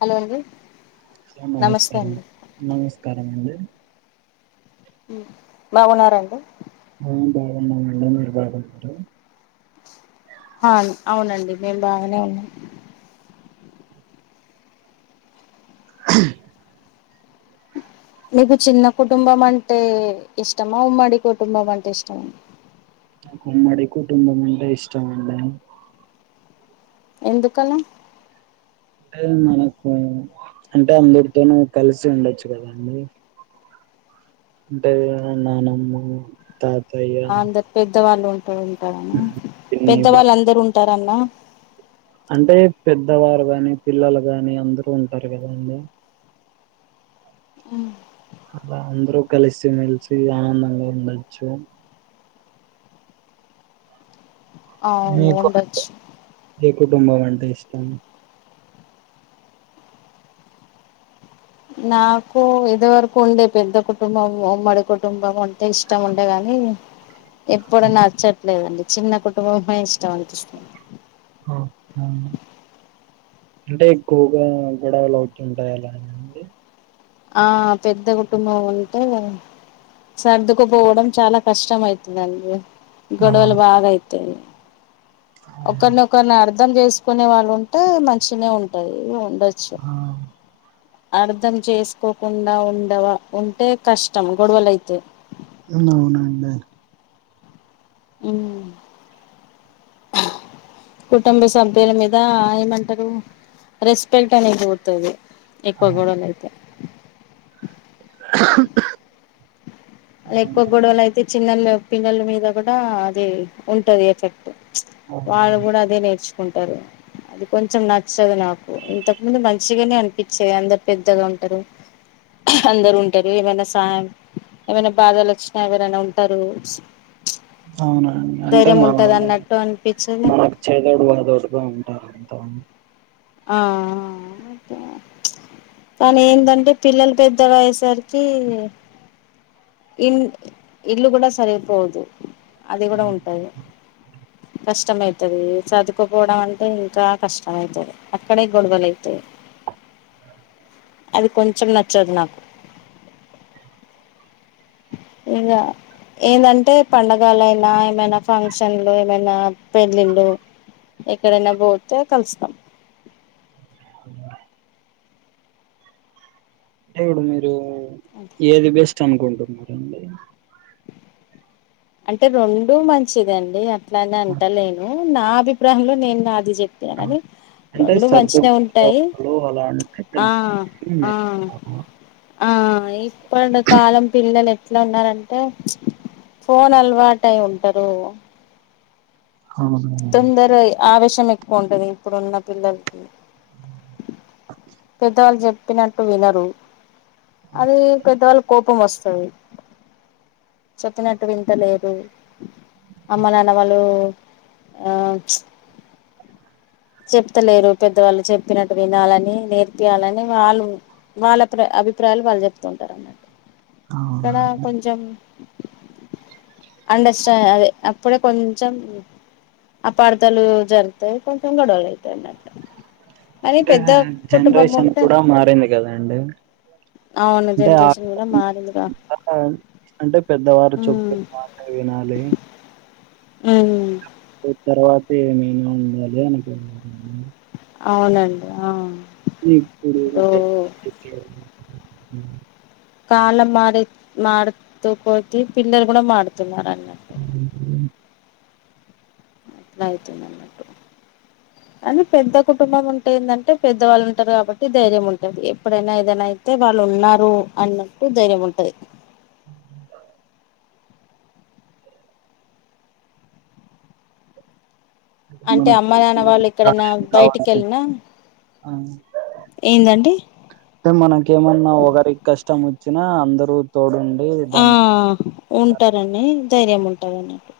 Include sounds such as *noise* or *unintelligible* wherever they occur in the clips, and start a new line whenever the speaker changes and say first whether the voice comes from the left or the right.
left: Hello అండి
right: ఆ
left: నమస్తే
right: నమస్కారం
left: అండి
right: నమస్కారం అండి
left: బాగున్నార అండి
right: ఆ బాగున్నమండి మీరు బాగున్నార
left: అవును అవునండి మేము బాగనే ఉన్నాం మీకు చిన్న కుటుంబం అంటే ఇష్టమా ఉమ్మడి కుటుంబం అంటే ఇష్టమా
right: ఉమ్మడి కుటుంబం అంటే ఇష్టం అండి
left: ఎందుకని
right: అంటే మనకు అంటే అందరితోనూ కలిసి ఉండొచ్చు కదండి అంటే నానమ్మ తాత
left: అందరు పెద్దవాళ్ళు ఉంట ఉంటారన్న
right: ఉమ్, పిన్ని బావ
left: పెద్దవాళ్ళు అందరుూ ఉంటారన్న
right: అంటే పెద్దవారు గాని పిల్లలు గాని అందరుూ ఉంటారు కదా అండి అలా అందరూ కలిసిమెలిసి ఆనందంగా ఉండచ్చు
left: అవును
right: మీకు
left: ఉండొచ్చు
right: ఏ కుటుంబం అంటా ఇష్టం
left: నాకు ఇది వరకు ఉండే పెద్ద కుటుంబం ఉమ్మడి కుటుంబం అంటే ఇష్టం ఉండేగాని ఎప్పుడ నచ్చట్లేదండి చిన్న కుటుంబమే ఇష్టం అనిపిస్తుంది
right: ఓహ అంటే ఎక్కువగా గొడవలు అవుతుంటాయి అలా అండి
left: ఆ పెద్ద కుటుంబం అంటే సర్దుకుపోవడం చాలా కష్టం ఐతాదండి గొడవలు
right: అవును
left: బాగా అయితేయి ఒకరనొకర్ణి అర్ధ అర్ధం చేసుకునే వాళ్ళు ఉంటే మంచినే ఉంటాయి
right: ఆ
left: అర్ధం చేసుకోకుండా ఉండవ ఉంటే కష్టం గొడవలైతే
right: అవునండి
left: ఉ కుటుంబ సభ్యుల మీద ఏమంటారు రెస్పెక్ట్ అనేద్ పోతది ఎక్కువ గొడవలు అయితే
right: *inaudible*
left: ఎక్కువ
right: అవునా
left: గొడవలు అయితే చిన్న పిల్లల మీద కూడా అది ఉంటది ఎఫెక్ట్
right: అవునా
left: వాళ్ళు కూడా అదే నేర్చుకుంటారు అది కొంచెం నచ్చు నాకు ఇంతకు ముందు మంచ్ గానే అనిపించేది అందరు పెద్దగా ఉంటారు అందరు ఉంటారు ఏమైనా సహాయం ఏమైనా బాధలు వచ్చినా ఎవరైనా ఉంటారు
right: అవునండి అంటే
left: ధైర్యం
right: మనం
left: ఉంటది అన్నట్టు అనిపించేది
right: మనకు చేదోడు వాదోడుగా ఉంటారు తని
left: ఆ ఆ క కానీ ఏందంటే పిల్లలు పెద్దగాయేసరికి ఇల్ ఇల్లు కూడా సరిపోదు అది
right: ఆ,
left: కూడా ఉంటంది కష్టమైతది చదువుకోపోవడం అంటే ఇంకా కష్టమైతది అక్కడే గొడవలు ఐతాయి అది కొంచెం నచ్చదు నాకు ఇగ ఏందంటే పండగలైనా ఏమైనా ఫంక్షన్లు ఏమైనా పెళ్ళిళ్ళు ఎక్కడైనా పోతే కలుస్తాం
right: ఉండు అంటే ఇప్పుడు మీరు ఏది బెస్ట్ అనుకుంటున్నరండి
left: అంటే రెండూ మంచిదండి అట్లానే అంటలేను నా అభిప్రాయంలో నేను నా ఇది చెప్తే
right: ఆ,
left: అనేది
right: అంటే
left: రెండు మంచిన ఉంటాయి
right: సర్దులో అలా అంటే
left: ఆ ఆ
right: అవును
left: ఆ ఇపడ కాలం పిల్లలు ఎట్లా ఉన్నారంటే ఫోన్ అలవాటు అయి ఉంటారు
right: అవును
left: తొందర ఆవేశం ఎక్కువ ఉంటది ఇప్పుడున్న పిల్లలకి పెద్దవాళ్ళు చెప్ ప్పినట్టు వినరు అది పెద్దవాళ్ళకి కోపం వస్తది చెప్పినట్టు వింటలేదు అమ్మ నాన్న వాళ్ళు ఆ చెప్తలేరు పెద్దవాళ్ళు చెప్పినట్టు వినాలని నేర్పయాలని వాళ్ళు వాళ్ళ ప్రా అబ్బి ప్రయాలు వాళ్ళు చెప్తుంటారు అన్నమాట అక్కడ
right: అవునండి
left: కొంచెం అండర్స్టాం అదే అప్పుడే కొంచెం అపార్ధాలు జరుగుతాయి కొంచెం గొడవలు అయితయి అన్నటు
right: అంటే జనరేషన్ కూడా మారింది కదా అండి
left: అవును జనరేషన్ కూడా మారిందిగా
right: ఆ! అంటే పెద్దవారు
left: ఉమ్
right: చెప్పిన మాట వినాలి
left: ఉమ్
right: తర్వాత ఏమైనా ఉండాలి అనుకున్
left: అవునండి ఆ ఇప్పుడు
right: *unintelligible*
left: కాలం మారి మారుతుపోతే పిల్లలు కూడా మార్ ట్రై చేయ్ అన్నట్టు కానీ పెద్ద కుటుంబం ఉంటేందంటే పెద్దవాళ్ళు ఉంటారు కాబట్టి ధైర్యం ఉంటది ఎప్పుడైనా ఏదైనా అయితే వాళ్ ఉన్నారు అన్నట్టు ధైర్యం ఉంటది అంటే అమ్మ
right: మనకి
left: నాన్న వాళ్ళు ఎక్కడనా
right: సహాయం
left: బయటికి
right: కావాల్సి
left: వెళ్ళిన
right: ఆ అంటే మనకేమన్నా ఒకరికి కష్టము వచ్చినా అందరు తోడుం
left: ఆ ఉంటారని ధైర్యం ఉంటది నాకు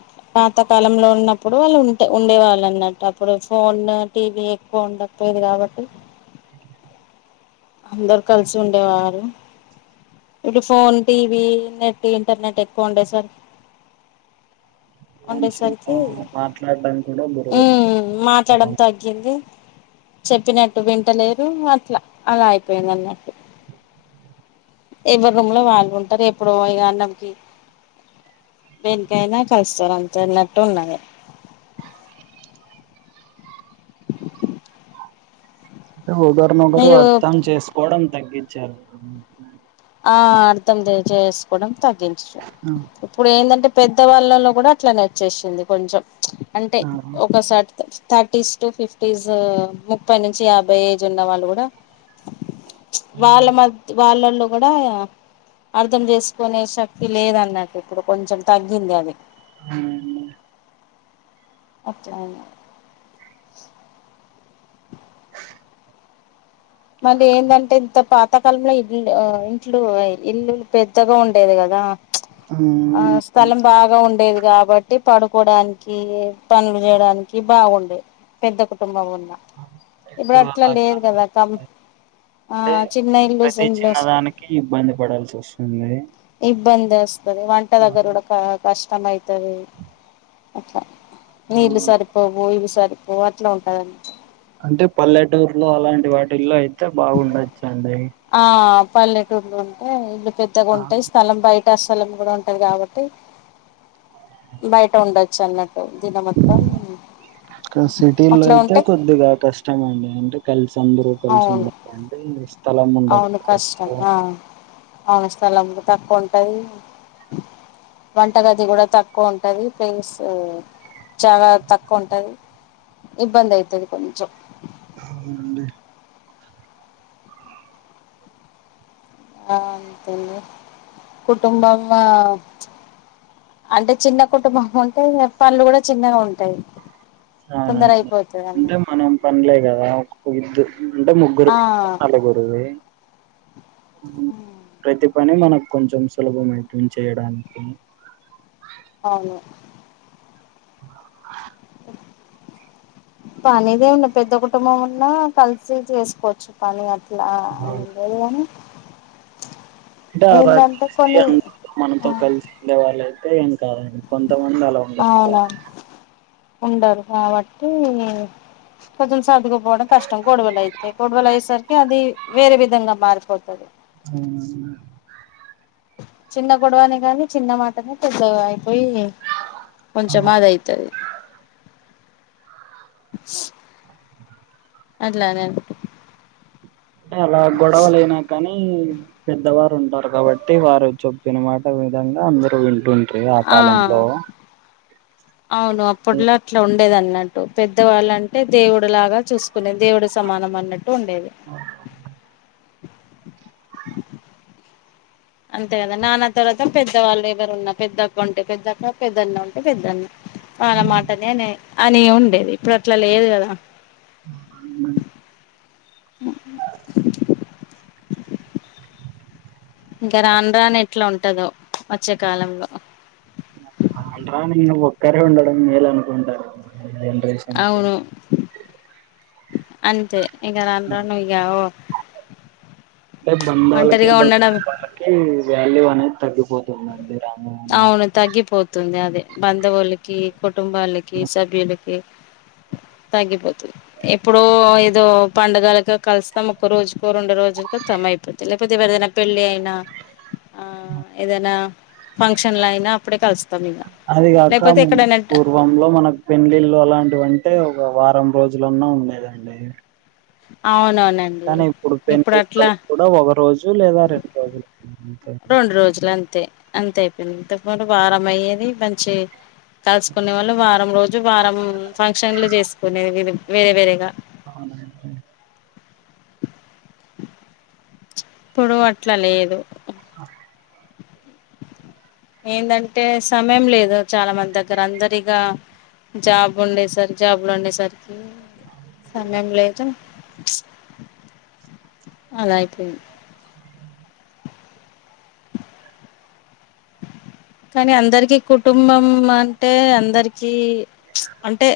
left: అ పాత కాలంలో ఉన్నప్పుడు వాళ్ళు ఉంటే ఉండే వాళ్ళ అన్నట్టు అప్పుడు ఫోన్ టీవీ ఎక్కువ ఉండకపో ఏది కాబట్టి అందరు కలిసి ఉండేవారు ఇప్పుడు ఫోన్ టీవి నెట్ ఇంటర్నెట్ ఎక్కువ ఉండేసరికి
right: మనుషులతో
left: ఉండేసరికి
right: మాట్లాడడం కూడా గురవచ్చారు.
left: ఉమ్ మాట్లాడం తగ్గింది చెప్పినట్టు వింటలేరు అట్లా అలా అయిపోయింది అన్నట్టు ఎవరు రూమ్ లో వాళ్ళుంటారు ఎప్పుడో ఇగ అన్నంతి దేనికైనా కలుస్తారు అంత అన్నటు ఉన్నది
right: అంటే ఒకరినొకరు
left: మీరు
right: అర్థం చేసుకోవడం తగ్గిచారు
left: ఆ అర్థం చేసుకోవడం తగ్గించిరు
right: ఆ!
left: ఇప్పుడు ఏంటంటే పెద్దవాళ్ళలో కూడా అట్లా నచ్చేసింది కొంచెం అంటే
right: ఆ!
left: ఒకసార్ థర్టీస్ టు ఫిఫ్టీస్ ముప్పై నుంచి యాభై ఏజ్ ఉన్న వాళ్ళు కూడా
right: అవును.
left: వాళ్ళ మద్ వాళ్ళలో కూడా అర్థం చేసుకునే శక్తి లేదన్నట్టు ఇప్పుడు కొంచెం తగ్గింది అది
right: అవునండి
left: ఓక్ జైన మల్లీ ఏందంటే ఇంత పాతకాలంలో ఇల్లు ఇంట్లు ఇల్లులు పెద్దగా ఉండేది కదా ఆ
right: హ్మ్.
left: స్థలం బాగా ఉండేదిగా కాబట్టి పడుకోడానికి పనులు చేయడానికి బాగుండే పెద్ద పెద్ద కుటుంబం ఉం ఇప్పుడు అట్లా
right: అలా
left: లేదు
right: కాదు
left: కదా కం ఆ
right: అంటే
left: చిన్న ఇల్లు
right: ప్రతి
left: ఇల్లు
right: చిన్నదానికి ఇబ్బంది పడాల్సి వస్తుంది
left: ఇబ్బంది వస్తుంది వంట దగ్గర
right: అవును.
left: కూడా క కష్టం అైతది అట్లా
right: ఆ
left: నీళ్లు సరిపోవు ఇవి సరిపోవు అట్లా ఉంటదంన్మాట
right: అంటే పల్లెటూర్లో అలాంటి వాటిల్లో అయితే బాగుండొచ్చండి
left: పల్లెటూర్లో ఉంటే ఇల్లు పెద్దగా ఉంటాయి స్థలం బయట పెద్ద స్థలం కూడా ఉంటది కాబట్టి బైట ఉండచ్చా
right: సిటీలో
left: అట్లా
right: అయితే
left: ఉంటే
right: కొద్దిగా కష్టమండి అంటే కలిసి అందరూ కలిసి
left: అవును
right: ఉండచంటే స్థలం ఉండకపోవచ్చు
left: కాళీ స్థలం తక్కువుంటది వంటగది కూడా తక్కువ ఉంటది ప్లేస్ చాలా తక్కువ ఉంటది ఇబ్బంధైతది కొంచెం
right: అవునండి
left: ఆ అంతేండి కుటుంబం ఆ అంటే చిన్న కుటుంబం ఉంటాయి పనులు కూడా చిన్నగా ఉంటాయి తొందర
right: అవునండి
left: అయిపోతది అన్న
right: అంటే మనం పనులే కదా ఒ ఇద్దు అంటే
left: ఆ
right: ముగ్గురువి నలుగురువి ప్రతి పని మనకు కొంచెం సులభంమైతంది చేయడానికి
left: అవును
right: హ
left: అ పనిదే ఉంది పెద్ద కుటుంబం ఉన్నా కలిసి చేసుకోవచ్చు పని అ లా
right: అవును.
left: రెన్రోలనే
right: అంటే
left: కొన్ని
right: కలిసి మనతో కలిసి ఉండే వాళ్ళయితే కానీ కొంతమంది అలా ఉండకపోవచ్చు
left: అవునవును ఉండరు కాబట్టి కొంచెం సర్దుకుపోవడం కష్టం కొడవలయితే కొడవలు అయ్యేసరికి అది వేరే విధంగా మారిపోతది
right: అవునన్నా
left: చిన్న గొడవనే కానీ చిన్న మాటనే పెద్దయితే పోయి కొంచెం ఏదైతది స్ అట్లగ అంటూ
right: అంటే అలా గొడవలయినా కానీ పెద్దవారు ఉంటారు కాబట్టి వారు చెప్పిన మాట విధంగా అందరుూ వింటుంటారు ఆ కాలంలో
left: అవును అప్పట్లో అట్లా ఉ ండేదంటూ పెద్దవాళ్ళంటే దేవుడు లాగా చూసుకునేది దేవుడు సమానం అన్నట్టు టు ఉండేది అంతే కదా నాన్న తర్వాత పెద్దవాళ్ళు ఎవరు ఉన్న పెద్దక్క ఉంటే పెద్దక్క పెద్దన్న ఉంటే పెద్దన్న తనమాటనే అని ఉండేది ఇప్పుడు అట్లా లేదు కదా
right: ఆహా
left: హుము ఇంక రానురాను ఎట్లా ఉంటదొ వచ్చే కాలంలో
right: రానురాను ఒక్కరే ఉండడం మేలు అనుకుంటారు ఇప్పుడు జనరేషన్కి
left: అవును అంతే ఇంకా రానురాను ఇగ ఓ
right: అంటే బంధాలకి బంధుత్వలకి వాల్యూ అనే
left: అవును తగ్గిపోతుంది అదే బంధువులకి కుటుంబాలకి సభ్యులకి తగ్గిపోతుంది ఎప్పుడో ఏదో పండగలకో కలుస్తాం ఒక్క రోజుకో రెండు రోజులుకో త్తమ అయిపోతది లేకపోతే ఎవరిదైనా పెళ్ళిఅయి నా ఏదైనా ఫంక్షన్ అయినా అప్పుడే కలి
right: అది కాక పూర్వంలో మనకి పెళ్లిళ్ళు ఎలాంటివంటే ఒక వారం రోజు లన్న ఉండేదండి
left: అవునవు
right: కానీ ఇప్పుడు పెళ్ళిల్లు కూడా ఒక రోజు లేదా రెండు రోజులు అంతే
left: రెండు రోజులు అంతే అంతే అయిపోయింది ఇంతకు ముందు వారం అయ్యేది మంచి కలుసుకునే వాళ్ళు వారం రోజులు వారం ఫంక్షన్లు చేసుకునేది వేరే వేరేగా
right: అవునండి
left: ఇప్పుడు అట్లా లేదు
right: ఆ
left: ఏందాంటే సమయం లేదు చాలా మంది దగ్గర అందరు ఇగా జాబ్ ఉండే సర్కె ఉండే సార్ సమయం లేదు అలా అయిపోయిం కానీ అందరికీ కుటుంబం అంటే అందరి కి అంటే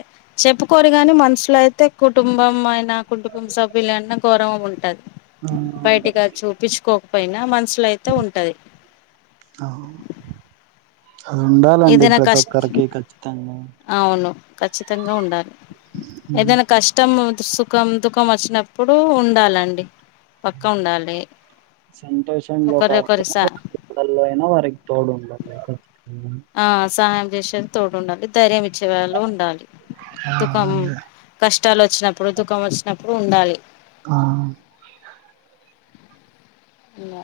left: చెప్పుకోరు గాని మనసులో అయితే కుటుంబం ఆయన కుటుంబ సభ్యులన్నా గౌరవం ఉంటది
right: ఆ
left: బయటికి
right: అవునండి.
left: అది చూపించుకో కపోనా మనసులోయితే ఉంటాయి
right: అవును. అది ఉండాలండి
left: ఏదైనా
right: ప్రతి
left: కష్ట
right: ఒక్కరికి ఖచ్చితంగా
left: అవును ఖచ్చితంగా ఉండాలి
right: హ్మ్.
left: ఏదైనా కష్టం ఉం సుఖం దుఃఖం వచ్చినప్పుడు ఉండాలండి పక్కా ఉండాలి
right: సంతోషంలో
left: ఒకరికొరి స
right: కాకపోయినా అయినా వారి దుఃఖంలో అయిన వారికి తోడు ఉండాలి కదా
left: ఆ సహాయం చేసేకి తోడు ఉండాలి ధైర్యమీచే వాళ్ళు ఉండాలి
right: ఆ
left: దుఖం
right: అవునండి
left: కష్ట ట్టాలు వచ్చినప్పుడు దుఃఖం వచ్చినప్పుడు ఉండాలి
right: ఆ
left: ఇంగ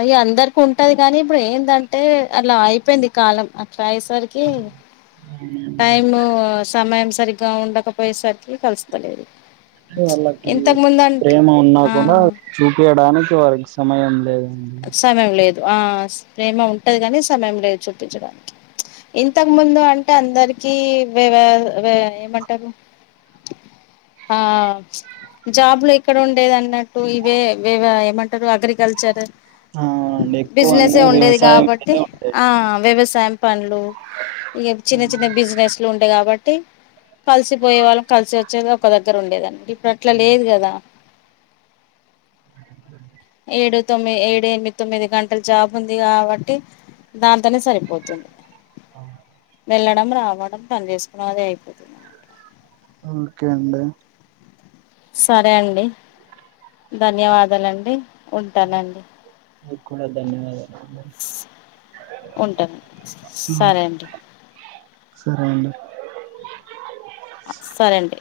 left: అయి అందరికి ఉంటయి కానీ ఇప్పుడు ఏంటంటే అలా అయిపోయింది కాలం ట్రైఎసరికే
right: అవునండి.
left: టైమ్ సమయం సరిగ్గా ఉండకపోయేసరికి కలుస్తలేదు
right: అంటే వాళ్ళకి
left: ఇంతకు ముందు అంటే
right: ప్రేమ ఉన్నా కూడా
left: ఆ
right: చూపయడానికి వారికి సమయం లేదు
left: సమయం లేదు ఆ ప్రేమ ఉంటయి కానీ సమయం లేదు చూపించడానికి ఇంతకు ముందు అంటే అందరికి వేరే వేవ్ ఏమంటారు ఆ జాబ్లు ఎక్కడ ఉండేది అన్నట్టు ఇవే వ ఏమంటారు అగ్రికల్చర్
right: ఆ! అవునండి ఎక్కువ అన్ని
left: బిజినెసే ఉండేది
right: వ్యవసాయం
left: కాబట్టి
right: మీదే ఉంటాయి
left: ఆ వ్యవసాయం పనులు ఇక చిన్న చిన్న బిజినెస్లు ఉండా కాబట్టి కలిసిపోయే వాళ్ళం కలిసి వచ్చేది ఒక దగ్గర ఉండేదండి ఇప్పుడు అట్లా లేదు కదా ఏడు తొమ్మిది ఏడు ఎనిమిది తొమ్మిది గంటలు జాబు ఉంది కాబట్టి దాంతోనే సరిపోతుంది వెళ్ళడం రావడం పనిచేసుకోడం అదే అయిపోతుంది అన్నమాట.
right: ఓకేండి
left: సరే అండి ధన్యవాదాలండి ఉంటానండి
right: మీకు కూడా ధన్యవాదాలండి
left: ఉంటనండి
right: ఆ
left: సరే అండి
right: సరే అండి
left: సరే అండి